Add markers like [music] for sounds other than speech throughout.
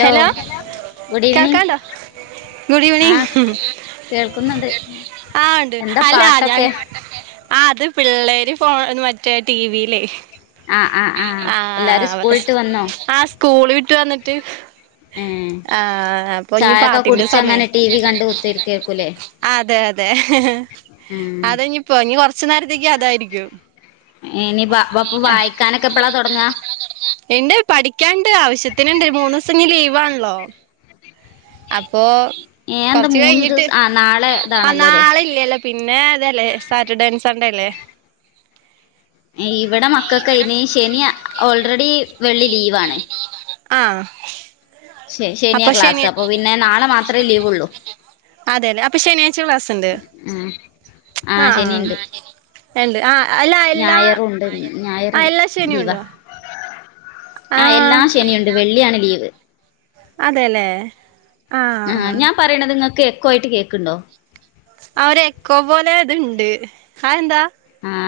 Hello good evening കേൾക്കാണ്ടോ good evening കേൾക്കുന്ന്ണ്ട് ആ ഉണ്ട് അല്ല ഞാൻ ആ അത് പിള്ളേര് ഫോ മറ്റേ ടി വി ലേ ആ ആ ആ എല്ലാരും സ്കൂള്ട്ട് സ- വന്നോ ആ സ്കൂള് വിട്ട് വന്നിട്ട് ഏഹ് ആ അപ്പൊഞ്ഞി ചായൊക്കെ പാട്ടിന്റെ കുടിച്ച് സമയാ അങ്ങനെ ടി വി കണ്ട് കുത്തിരിക്കേക്കൂലേ അതെ അതെ ആഹ് അതാഞ്ഞിപ്പൊ കൊർച്ച് നേരത്തേക്ക് അതായിരിക്കും ഇനിപ്പാ അപ്പൊ വായിക്കാനൊക്കെ എപ്പളാ തൊട്ങ്ങാ ഇണ്ട് പഠിക്യാണ്ട് ആവശ്യത്തിന്ണ്ട് മൂന്ന്സം ഇഞ്ഞി ലീവാണ്ലോ അപ്പൊ ഏഹ് എന്താ കൊർച്ച് മൂന്ന് കഴിഞ്ഞിട്ട് ദിവസം ആഹ് നാളെ ആ ഇതാണല്ലോല്ലേ നാളെ ഇല്ലലോ പിന്നെ പിന്നെ അതെല്ലേ സാറ്റർഡേ സൺഡേ ല്ലേ ഇവടെ മക്കകൈന് ശെനിഅ ഓൾറെഡി വെള്ളി ലീവാണ്. ആഹ് ശെ ശെനിയാ ക്ലാസ് അപ്പൊ പിന്നെ നാളെ മാത്രേ ലീവൊള്ളൂ അതെലേ അപ്പൊ ശനിയാഴ്ച ക്ലാസ്സ്ണ്ട് ആഹ് ആ ആഹ് ആ ശനിയുണ്ട് ഏ ഇണ്ട് ആ അല്ല എല്ലാ ഞായറുണ്ട് ഞായർ ആ എല്ലാ ലീവാ ശെനിണ്ടോ? ആ എല്ലാ ശെനി ഉണ്ട് വെള്ളിയാണ് ലീവ് അതെലേ ആ ഞാൻ പറിണത് ഇങ്ങക്ക് എക്കോ ആയിട്ട് കേക്ക്ണ്ടോ ആ ഒര് എക്കോ പോലെ ത്ണ്ട് ആ എന്താ ആ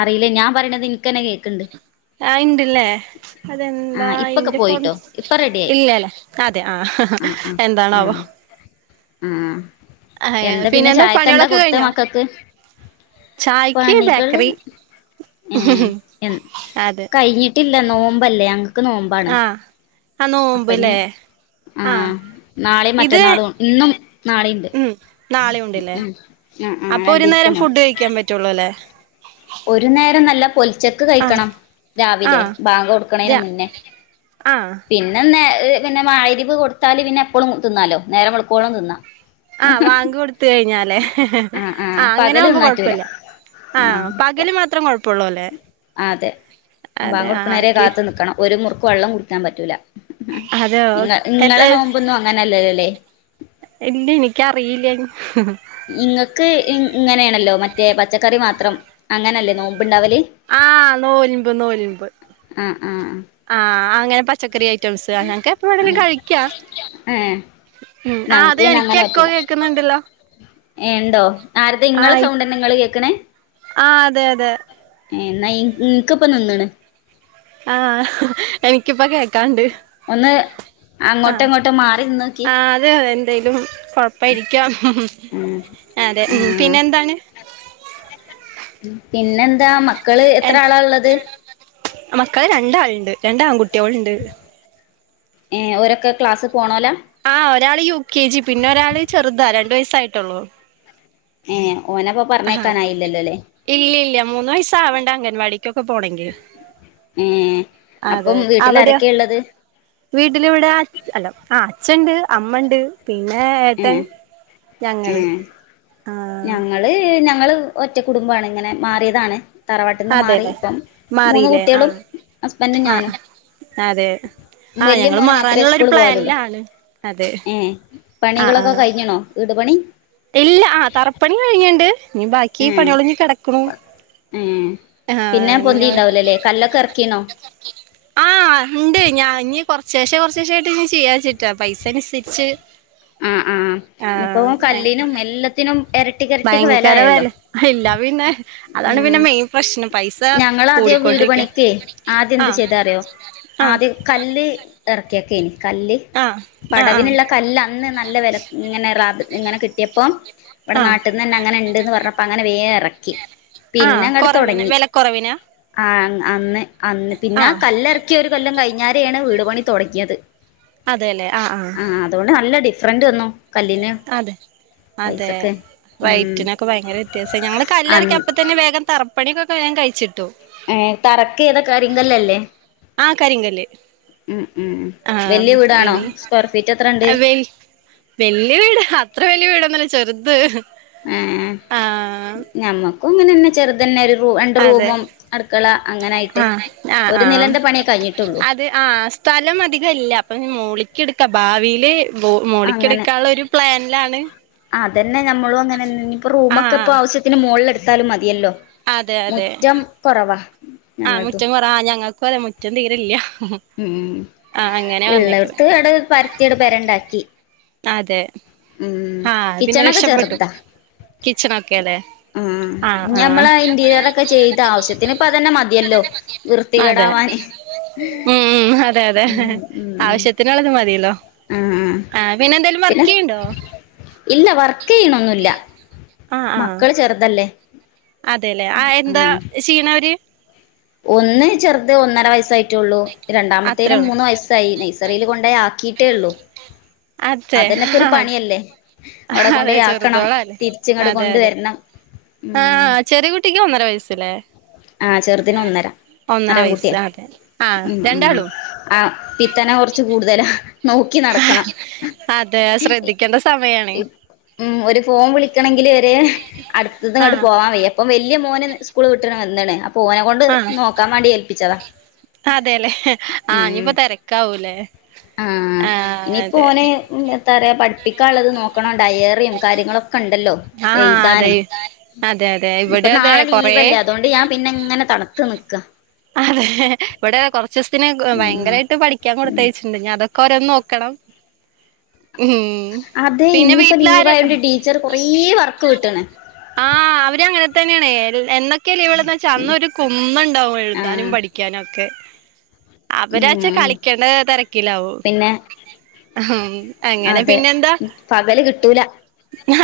അറീലേ ഞാൻ പറിണത് ഇൻക്കന്നെ കേക്ക്ണ്ട് ആ ഇണ്ട്ലേ അതെന്താ ആ ഇപ്പൊക്കെ ഇന്റെ ഫോൺ പോയിട്ടോ ഇപ്പൊ റെഡിയായി ഇല്ലലേ അതെ ആ ആ ആ ആ എന്താണാവോ ആ എന്താ പിന്നെ ചായക്കെന്താ കൊടുത്തെ മക്കക്ക് ചായക്ക് പണികള് ബേക്കറി ഏ എ അതെ കഴിഞ്ഞിട്ടില്ല നോമ്പല്ലേ ഞങ്ങക്ക് നോമ്പാണ് ആ നോമ്പ് അപ്പനി ലേ ആ നാളെയും ഇത് മറ്റന്നാളും ഇന്നും നാളെയുണ്ട് ഉം നാളെയുണ്ട്ലേ ഉം ആ ആ അപ്പൊ ഒരു രണ്ടീസത്തെ നേരം നോമ്പ് ഫുഡ് കഴിക്കാപറ്റൊള്ളുലേ ഒരു നേരം നല്ല പൊൽ ച്ചെക്ക് ആഹ് കഴിക്കണം രാവിലെ ആഹ് ര ബാങ്കൊട്ക്ക്ണേൻ്റെ മുന്നേ ആഹ് പിന്നെ ന്നേ ഏ പിന്നെ മാതിരിപ്പ് കൊടുത്താല് പിന്നെ എപ്പോഴും തിന്നാലോ നേരം കൊളക്കോള തിന്നാം ആ വാങ്ക് കൊടുത്ത കഴിഞ്ഞാലേ ആഹ് ആഹ് ആ പകല് അങ്ങനൊവവുമ്പോ തിന്നാറ്റൂല കൊഴപ്പില്ല ആ ആഹ് പകല് മാത്രം കുഴപ്പള്ളൂ അതെ പാ ആഹ് കൊടുക്കുന്നേരെ എനിക്ക് കാത്തു നിക്കണം ഒരു മുറുക്ക് വെള്ളം കുടിക്കാൻ പറ്റൂല അതെ നിങ്ങ എത് നിങ്ങളെ നോമ്പോന്നും അങ്ങനെല്ലല്ലോ അല്ലേ ഇല്ല എനിക്കറിയില്ല നിങ്ങൾക്ക് ഇങ്ങനെയാണല്ലോ മറ്റേ പച്ചക്കറി മാത്രം അങ്ങനെയല്ലേ നോ മ്പ് ണ്ടാവല് ആ നോൽമ്പ് നോൽമ്പ് ആ ആആ ആ അങ്ങനെ പച്ചക്കറി ഐറ്റംസ് അങ്ങൊക്കെ എപ്പ എന്തെലും ആഹ് കഴിക്കാ ഏഹ് ഉ ആ അത് എനിക്ക എക്കോ കേക്കുന്നുണ്ടല്ലോ ണ്ടോ ആരത്തെ ഇങ്ങളെ ആഹ് സൗണ്ട്ന്നെ നിങ്ങൾ കേക്കണേ ആഹ് അതെ അതെ എന്നാ ഇൻക്ക് ഇപ്പ നിന്നണ് ആ എനിക്കിപ്പ കേക്കാണ്ട് ഒന്ന് ആ അങ്ങോട്ടോ ഇങ്ങോട്ടോ മാറി നിന്നോക്കി ആ അതെതെ എന്തേലും കൊഴപ്പായിരിക്കാം ഉം [unintelligible] അതെ ഉ പിന്നെ എന്താണ് പിന്നെന്താ മക്കള് എ എത്ര ആളാ ഉള്ളത് മക്കള് രണ്ടാളുണ്ട് രണ്ട ആൺകുട്ടികളുണ്ട് ഏ ഓരൊക്കെ ക്ലാസ് പോണലോ ആഹഒരാള് യു കെ ജി പിന്നെ ഒരാള് ചെറുതാ രണ്ട വയസായിട്ടുള്ളു ഏ [unintelligible] ആ പറഞ്ഞേക്കാനായില്ലല്ലോ അല്ലേ ഇല്ല ഇല്ല മൂന്ന് വയസ ആവണ്ട അംഗൻവാടിക്കൊക്കെ പോണമെങ്കിൽ ഏ അതെ അപ്പം വീട്ടിൽ അവിടെയ ആരൊക്കെയ ഉള്ളത് വീട്ടില ഇവിടെ അല്ലോ ആ അച്ഛണ്ട് അമ്മ ഉണ്ട് പിന്നെ ഏ ഏട്ടൻ ഏ ഞങ്ങൾ ആ ഞങ്ങള് ഞങ്ങള് ഒറ്റ കുടുംബമാണ് ഇങ്ങനെ മാറിയതാണ് തറവാട്ടിൽന്ന് മാറി അതെല്ലേ ഇപ്പം മൂന്ന് മാറില്ലേ കുട്ടികളും ആഹ് ഹസ്ബൻറും ആഹ് ഞാനും അതെ ആഹ് വലിയ ഞങ്ങള് മോന് മാത്രമേ മാറാനുള്ളൊരു സ്കൂള് പോവാലുള്ളൂ പ്ലാനിലാണ് അതെ ഏ ആഹ് പണികളൊക്കെ ആഹ് കഴിഞ്ഞണോ വീട് പണി നീ ബാക്കി പണികള കിടക്കണു ഉ ആഹ് പിന്നെ പൊന്തിണ്ടാവലല്ലേ കല്ലൊക്കെ ഇറക്കീണോ ആ ഉണ്ട് ഞാ കൊറച്ചേശെ കൊറച്ചേശെ ആയിട്ട് ഇനി ചെയ്യാരിചിട്ടാ പൈസനുസരിച്ച് ആ ആഹ് ഇനിപ്പോ അങ്ങനെ കല്ലിനും എല്ലത്തിനും ഭയങ്കര വെല ഇല്ല പിന്നെ അതാണ് പിന്നെ മെയിൻ പ്രശ്നം പൈസ കൂ ന്റെ വീട് പണിക്കെയ് ആദ്യം എന്ത് ചെയ്തറിയോ ആഹ് ആദ്യം കല്ല് എറക്കിയേക്കയ്നിം കല്ല് ആഹ് ആഹ് ആഹ് പടവിനുള്ള കല്ല നല്ല വെല ഇങ്ങനെ റാത് ഇങ്ങനെ കിട്ടിയപ്പം ഇവിടെ ആഹ് നാട്ട്ന്നെന്നെ അങ്ങനെണ്ട്ന്ന് പറഞ്ഞപ്പം അങ്ങനെ വേം ഏറക്കി ആഹ് പിന്നങ്ങട് കൊറവിന് തൊടങ്ങി വെലക്കൊറവിനാ അന്ന് അന്ന് പിന്നെ ആ ആഹ് കല്ലറക്കി ഒരു കൊല്ലം കഴിഞ്ഞാരെയാണ് വീട് പണി തൊടങ്ങിയത് അതെല്ലെ ആഹ് ആഹ് ആ അതുകൊണ്ട് നല്ല ഡിഫറന്റ് വന്നു കല്ലിന് അതെ അതെ പൈസക്ക് ഉം വൈറ്റിനൊക്കെ ഭയങ്കര വ്യത്യാസം ഞങ്ങള് അ കല്ലറക്കി അപ്പ തന്നെ വേഗം തറ പണിയൊക്കൊക്കെഞാൻ കഴിച്ചിട്ടു. ഏഹ് തറക്ക് ഏതാ കരിങ്കല്ലല്ലേ? ആഹ് കരിങ്കല്ല്. ഉം ഉം വല്യ വീടാണോ സ്ക്വയർ ഫീറ്റ് എത്രണ്ട് വെൽ വല്യ വീട് അത്ര വല്യ വീടൊന്നല്ല ചെറ ഏഹ് ഞമ്മക്കും ഇങ്ങനെന്നെ ചെറുതന്നെ റൂ രണ്ട് അതെ റൂമും അടുക്കള അങ്ങനെ ആയിട്ട് ആ ആ ഒരു ആ നിലന്റെ പണിയേ കഴിഞ്ഞിട്ടുള്ളൂ. അത് ആ സ്ഥലം അധികം ഇല്ല അപ്പൊ മോളി ക്കെടുക്ക ഭാവിയിൽ മോളിക്ക് എടുക്കാനുള്ള ഒരു പ്ലാനിലാണ് ആഹ് അതന്നെ നമ്മളും അങ്ങനെന്നെ ഇനിയിപ്പോ ആ റൂമൊക്കെ ഇപ്പോ ആവശ്യത്തിന് മോളിൽ എടുത്താലും മതിയല്ലോ. മുറ്റം കുറവാ. ആഹ് മുറ്റം കുറ ആ ഞങ്ങൾക്കും അതെ മുറ്റം തീരെ ഇല്ല. ഉം ഉള്ളിടത്ത് ഇവ്ടെ ഒരു പരത്തി ഒരു പെര ഇണ്ടാക്കി. അതെ ആഹ് പിന്നെ കിച്ചണൊക്കെ രക്ഷപ്പെട്ടു ചെറുതാ കിച്ചൺ ഒക്കെ അല്ലെ? ഉം ഞമ്മള ഇന്റീരിയർ ഒക്കെ ചെയ്ത ആവശ്യത്തിന് ഇപ്പ അതന്നെ മതിയല്ലോ അതെ വൃത്തികേടാവാൻ ഉം ഉം അതെ അതെ ഉം ഉം ആവശ്യത്തിനുള്ളത് മതിയല്ലോ. ആഹ് പിന്നെ എന്തേലും വർക്ക് ചെയ്യണ്ടോ? ഇല്ല വർക്ക് ചെയ്യണൊന്നുല്ല മക്കള് ചെറുതല്ലേ? അതെല്ലെ ആ എന്താ ആഹ് ചെയ്യണവര്? ഒന്ന് ചെറുത് ഒന്നര വയസായി ട്ടുള്ളു, രണ്ടാമത്തേന് അത്രേള്ളൂ മൂന്ന് വയസ്സായി നേഴ്സറിൽ കൊണ്ടെ ആക്കിയിട്ടേ ഉള്ളു. അതെ അതന്നെപ്പൊ ഒരു പണിയല്ലേ അവിടെ അതെ കൊണ്ടോയി ആക്കണം ചെറുതോളല്ലേ തിരിച്ച് ഇങ്ങട്‌ അതെ അതെ കൊണ്ടുവരണം. ഉം ആഹ് ചെറിയ കുട്ടിക്ക് ഒന്നര വയസല്ലേ? അതിനൊന്നര ആൺകുട്ടിയാ. ആഹ് ഉം ഉം രണ്ടാളും ആ പിത്തനെ കുറച്ച് കൂടുതലാ നോക്കി നടക്കണം. അതെ ശ്രദ്ധിക്കേണ്ട സമ ഇപ്പ ഉം ഒരു ഫോൺ വിളിക്കണങ്കില് വരെ അടുത്തതും ഇങ്ങോട്ട് ആഹ് പോവാൻ വയ്യ ഇപ്പം വ വല്യ മോന് സ്കൂള് വിട്ടണ വന്നണ് അപ്പോ ഓനെ കൊണ്ട് നോക്കാൻ വേണ്ടി ഏൽപ്പിച്ചതാ. അതെയല്ലെ ആ ഉം ഇഞ്ഞിയിപ്പോ തിരക്കാവൂല്ലേ? ആ ഇനിയിപ്പോ ഓനെ എത്താ പറയാ പഠിപ്പിക്കാൻ ഉള്ളത് നോക്കണം ഡയറിയും കാര്യങ്ങളൊക്കെ ഉണ്ടല്ലോ ആഹ് അതെ അതെ അതെ ഇഞ്ഞ് ഇപ്പൊ ഇവിടെ അതെ നാളെ കൊറേ ലീവല്ലേ അതുകൊണ്ട് ഞാൻ പിന്നെ ഇങ്ങനെ തണുത്ത നിക്ക. അതെ ഇവിടെ കുറച്ച് ദിവസത്തിന് ഉം ഭയങ്കരമായിട്ട് പഠിക്കാൻ ഉം കൊടുത്തയച്ചിട്ടുണ്ട് ഞാൻ അതൊക്കെ ഓരോന്ന് നോക്ക ക്കണം. അതെ ഇന്നിപ്പോ ലീവായോണ്ട് ടീച്ചർ കൊറെ വർക്ക് വിട്ട്ണ്. ആ അവര് അങ്ങനെ തന്നെയാണ് എന്നൊക്കെ ലീവ് ഉള്ളെന്ന് വച്ചാ ഉം അന്ന് ഒരു കുന്നുണ്ടാവും എഴുതാനും ആഹ് പഠിക്കാനും ഒക്കെ. അവരാച്ചാ ഉം കളിക്കേണ്ട തിരക്കിലാവു പിന്നെ ഉം. അതെ പകല് കിട്ടൂല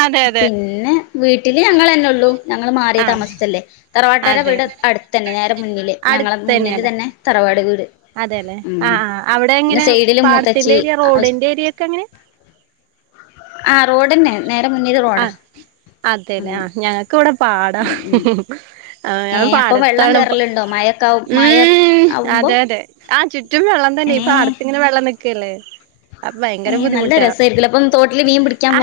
അതെ അതെ പിന്നെ വീട്ട വീട്ടില് ഞങ്ങൾ തന്നെ ഒള്ളൂ ഞങ്ങൾ മാറി ആഹ് താമസിച്ചല്ലേ. തറവാട്ട് പെര അതെ ഇവിടെ അടുത്ത തന്നെ നേരെ മുന്നിൽ ഞങ്ങളുടെ മുന്നിൽ തന്നെ തറവാട് വീട്. അതെ അല്ലെ ആ ഉം ആ അവിടെ പിന്നെ എങ്ങനെ സൈഡില് പാടത്തിന്റെ മൂത്തച്ചി ഏരിയ റോഡിന്റെ ഏരിയ ഒക്കെ അങ്ങനെ? ആഹ് റോഡന്നെ നേരെ മുന്നില് ആ റോഡാ അതല്ലേ ആ അങ്ങനെ ഞങ്ങക്ക് ഇവിടെ പാടാ. ഉം ഉം ആ ഏ ങ്ങങ്ങൾ അപ്പൊ വെള്ളം പാടത്താണ് ഇപ്പ കേറലുണ്ടോ മഴൊക്കെ മഴ ഉം ആവുമ്പോ അതെ അതെ. ആഹ് ചുറ്റും വെള്ളം തന്നെ ഏ ഈ പാടത്തിങ്ങനെ വെള്ളം നിക്കല്ലേ. അപ്പൊ ഏഹ് നല്ല രസമായിരിക്കൂല്ലേ അപ്പം തോട്ടില് മീൻ പിടി ആ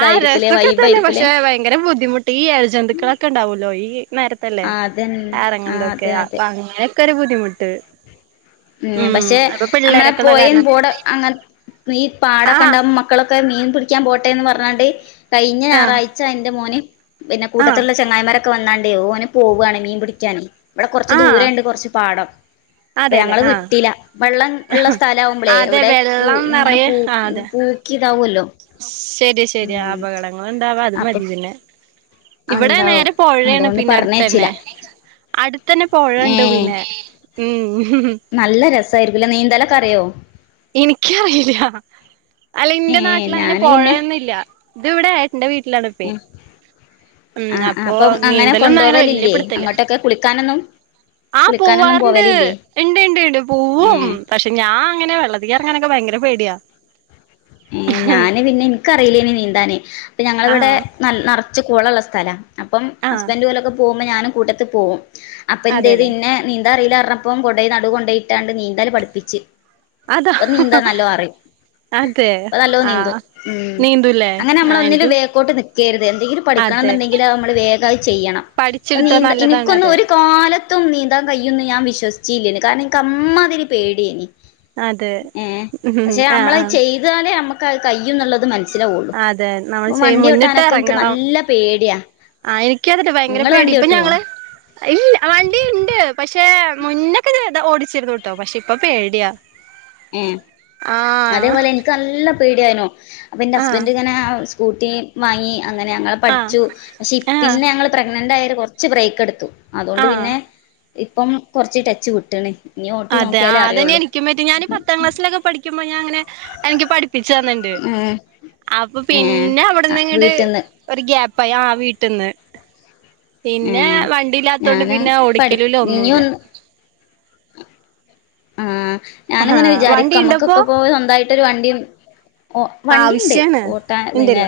ആഹ് രസൊക്കെ തന്നെ വൈബായിരിക്കുംല്ലേ പക്ഷെ ഭയങ്കര ബുദ്ധിമുട്ട് ഈ ഇഴജന്തുക്കളൊക്കെ ഉണ്ടാവല്ലോ ഈ നേരത്തല്ലേ ആ അതന്നെ ആ ഇറങ്ങണതൊക്കെ അതെ അതെ അപ്പൊ അങ്ങനെയൊക്കെ ഒരു ബുദ്ധിമുട്ട്. ഉം പക്ഷെ അപ്പൊ നമ്മളെ പിള്ളേരൊക്കെ ഉള്ള പുഴയും കാരണം പോടെ അങ്ങ ഈ ആഹ് പാടൊക്കെണ്ടാവും മക്കളൊക്കെ മീൻ പിടി ക്കാം പോട്ടെന്ന് പർഞ്ഞാ ണ്ട് കഴിഞ്ഞ ആഹ് ഞായറാഴ്ച ഇന്റെ മോന് പിന്നെ കൂട്ടത്ത് ആഹ് ള്ളെ ചങ്ങായിമാരൊക്കെ വന്നാ ണ്ട് ഓന് പോവാണ് മീൻ പിടിക്കാന് ഇവടെ കൊർച്ച് ആഹ് ദൂരണ്ട് കൊർച്ച് പാടം അപ്പൊ അതെല്ലേ ഞങ്ങള് വിട്ടില വള്ളം ഉള്ള ആഹ് സ്ഥലാവുമ്പളേ അതെ ഇവടെ പൂ വെള്ളം ഇങ്ങനെ നിറയെ പൂ പൂക്കി [unintelligible] വൊല്ലോ ശെര്യ ശെര്യ അപകടങ്ങള്ണ്ടാവാ അത് അപ്പൊ മതി പിന്നെ ഇവടെ ഉണ്ടാവും നേരെ പൊഴേണ് അതുകൊണ്ട് പിന്നെ പറഞ്ഞയച്ചില്ല അട്ത്തെന്നെ അട് ത്തന്നെ പൊഴണ്ട് പിന്നേ ഏഹ് ഉം നല്ലെ രസായിരിക്കൂലെ നീന്തലൊക്കറിയോ? ഇൻക്കറീല്ല അല്ല ഏ ഇന്റെ നാട്ടിലങ്ങനെ ഞാന് പിന്നെ പൊഴന്നില്ല ത് വടെ ഇന്റെ വീട്ടിലാണ്പ്പെ. ഉം ആ ആ അപ്പൊ അപ്പം അങ്ങനെ നീന്തലൊന്ന്വങ്ങനെ വെല്യ കൊണ്ടുപോവലില്ലേ പിട് ത്തല്ല. അങ്ങോട്ടൊക്കെ കുളിക്കാനൊന്നും ആഹ് കുളിക്കാനൊന്നും പോവാറ്ണ്ട് പോവലില്ലേ ഇണ്ട് ണ്ട് ണ്ട് പോവും ഏ പക്ഷെ ഞാ അങ്ങനെ വെള്ള ത്തി എർങ്ങാനൊക്കെ ഭയങ്കര പേട്യാ ഏഹ് ഞാന് പിന്നെ ഇൻക്കറീലേനി നീന്താന് പ്പൊ ഞങ്ങളിവടെ നൽ നർ ച്ച് കുളള്ളെ സ്ഥലാ അപ്പം ആഹ് ഹസ്ബൻഡ് ഓലൊക്കെ പോവുമ്പോ ഞാനും കൂട്ടത്ത് പോവും. അപ്പൊ എന്തേയ്ത് അതെല്ലേ ഇന്നെ നീന്താ അറീലാർഞ്ഞപ്പോ കൊണ്ടോയി നടുകൊണ്ടോയിട്ടാണ്ട് നീന്തല് പഠിപ്പിച്. അതാ ഇപ്പം നീന്താ നല്ലോ അറിം അതെ പ്പ നല്ലോ നീന്തും ആഹ് ഉം നീന്തൂല്ലേ അങ്ങനെ ആ അമ്മള് ഒന്നിലും എനിക്കും വേക്കോട്ട് നിക്കേര്ത് എന്തെങ്കിലും അതെ പഠിക്കണന്ന്ണ്ടെങ്കി ല അമ്മള് വേഗത്‌ ചെയ്യണം. ഇപ്പൊ പഠിച്ചെടുത്താ നീന്ത നല്ലതാണ് ഇനിക്കൊന്ന് അതെ ഒരു കാലത്തും നീന്താൻ കയുന്ന് ഞാൻ വിശ്വസിച്ചി ല്ലേനി കാരണം ൻക്ക് അമ്മാതിരി പേട്യേനി അതെ ഉം ആഹ് ആഹ് ന്നാലെ അമ്മക്കത് കയ്യുന്നുള്ളത് മൻ സ്സിലാവൊള്ളു അതെ നമ്മൾ പ്പൊ ചെയ്യും വണ്ട്യോട്ടാനൊക്കെ ഇൻക്ക് നല്ലെ പേട്യാ ആഹ് എനിക്കും അതെട്ട ഭയങ്കര പേടി ഇപ്പൊ ഞങ്ങള് ഇല് വണ്ടിണ്ട് പക്ഷ ക്ഷേ മുന്നൊക്കെ ചെറ്ത ഓടിച്ചിരുന്നു ട്ടോ. പക്ഷെ ഇപ്പൊ പേടിയാ ഉം ആഹ് അതേപോലെ എൻക്ക് നല്ല പേടിയേനു അപ്പൊ ന്റെ ആഹ് ഹസ്ബൻഡ് ഇങ്ങനെ ഔസ് കൂട്ടി വാങ്ങി അങ്ങനെ ഞങ്ങള ആഹ് പഠ്ച്ചു പക്ഷെ ഇ ആഹ് പിന്നെ ഞങ്ങള് പ്രഗ്നന്റ് ആയ ട്ട് കുറച്ച് ബ്രേക്ക് എടുത്തു അതുകൊണ്ട് ആഹ് പിന്നെ ഇപ്പം കൊർച്ച് ടച്ച് വിട്ട്ണ്. അതെ അതന്നെ എനിക്കും പറ്റ്യേ ഞാന് പത്താം ക്ലാസ്സിലെക്കെ പഠിക്കുമ്പോ ഞാൻ ഇങ്ങനെ എനിക്ക് പഠിപ്പിച്ചു തന്ന്ണ്ട്. ഉം അപ്പൊ ഏ പിന്നെ ആ അവിട്ന്ന് ഇങ്ങട് വീട്ടിന്ന് ഒരു ഗ്യാപ്പായി ആഹ് വീട്ട്ന്ന് പിന്നെ ഉം വണ്ടില്ലാത്തൊണ്ട് ഞാന് പിന്നെ പഠി ഓടിക്കലുല്ല ഇനി ഒന്നൂല്ല. ഒന്ന് ആഹ് ആഹാ ഞാനുങ്ങനെ വണ്ടി വിചാരിക്കും ഇണ്ടപ്പോ നമ്മക്കൊക്കെപ്പോ സ്വന്തായിട്ടൊരു വണ്ടിം ഓ വണ്ടിണ്ട് ആവശ്യാണ് ഓട്ടാന് പിന്നെ ഇണ്ട്ല്ലേ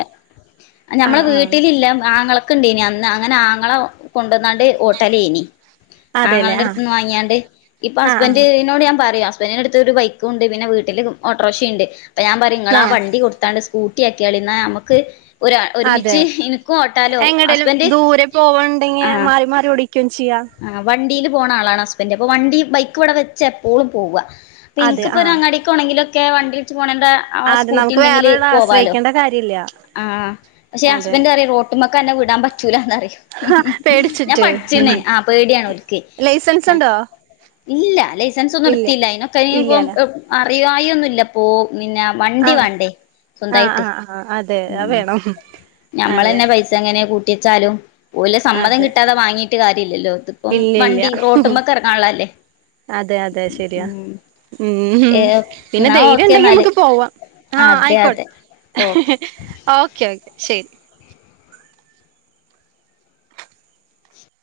ഞമ്മളെ ആഹ് ആഹ് വീട്ടിലില്ല ആങ്ങള ക്ക്ണ്ടേനി അന്ന് അങ്ങനെ ആങ്ങളെ കൊണ്ടന്നാണ്ട് ഓട്ടലേനി. അതെല്ലേ ആഹ് ആങ്ങളന്റട്ത്ത്ന്ന് വാങ്ങിയാണ്ട് ഇപ്പൊ ആഹ് ഹസ്ബൻഡ് ആഹ് അതെ ഹസ്ബന്റിടുത്ത് ഒരു ബൈക്ക ഉണ്ട് പിന്നെ വീട്ടില് ഓട്ടോറക്ഷ ഉണ്ട്പ്പ ഞാൻ പറയും നിങ്ങള ആ ആഹ് വണ്ടി കൊടുത്താണ്ട് സ്കൂട്ടി ക്കിയാക്കിയാളി ന്നാ ഞമ്മക്ക് ഒര് അതെ ഒരുമിച്ച് ൻക്കും ഓട്ടാലോ എങ്ങടേലും ഹസ്ബന്റ് ദൂരെ പോവണ്ടെങ്കി ആ മാറി മാറി ഓടിക്കും ചെയ്യാ ആ വണ്ടീല് പോണ ആളാണ് ഹസ്ബന്റ് അപ്പൊ വണ്ടി ബൈക്ക് ഇവിടെ വെച്ച എപ്പോളും പോവ പ്പ അതെ ആഹ് ഇൻക്ക്പ്പോരങ്ങാടികോണെങ്കിലൊക്കെ വണ്ടിൾച് പോണന്റെ ആ അതെ നമുക്ക് സ്കൂട്ടിണ്ടെങ്കില് വേറൊരാളെ പോവാലോ ആശ്രയിക്കേണ്ട കാര്യല്ല ആ പക്ഷെ അതെ ഹസ്ബന്ററിം റോട്ട്മ്മക്കന്നെ വിടാൻ പറ്റു റ്റൂലാന്ന് പറിം ഹ ഞാൻ പേടിച്ചിട്ട് പഠിച്ചിന് ആ പേടിയാണ് ഓൽക്ക് ലൈസൻസ് ഉണ്ടോ ഇല്ല ലൈസൻസ് ഇല്ല ഒന്നുംട്ത്തില്ല അയ്നൊക്കെ ഇനിയിപ്പം ഇല്ലാലേ അറിയായാെന്നുല്ലപ്പോ പിന്നെ വണ്ടി ആഹ് വാണ്ടേ ആഹ് സ്വന്തായിട്ട് ആഹ് ആഹ് അതെ അത് ഉം വേണം അതെ ഞമ്മളന്നെ പൈസ എങ്ങനെ കൂട്ട്യച്ചാലും ഓലെ സമ്മതം അതെ കിട്ടാതെ വാങ്ങി ല്ലല്ലോ ഇതിപ്പം ഇല്ല ഇല്ല വണ്ടി റോട്ട്മ്മക്ക് എർങ്ങാള്ളല്ലേ അതെ അതെ ശെരിയാ ഉം ഏഹ് പിന്നെ എന്നാ ഓക്കെ ധൈര്യംണ്ടെങ്കി എന്നാല് ഞമക്ക് പോവാ ആ അതെ ആയ്ക്കോ അതെ ഓക്കെ ഓക്കെ ഓക്കെ ശെരി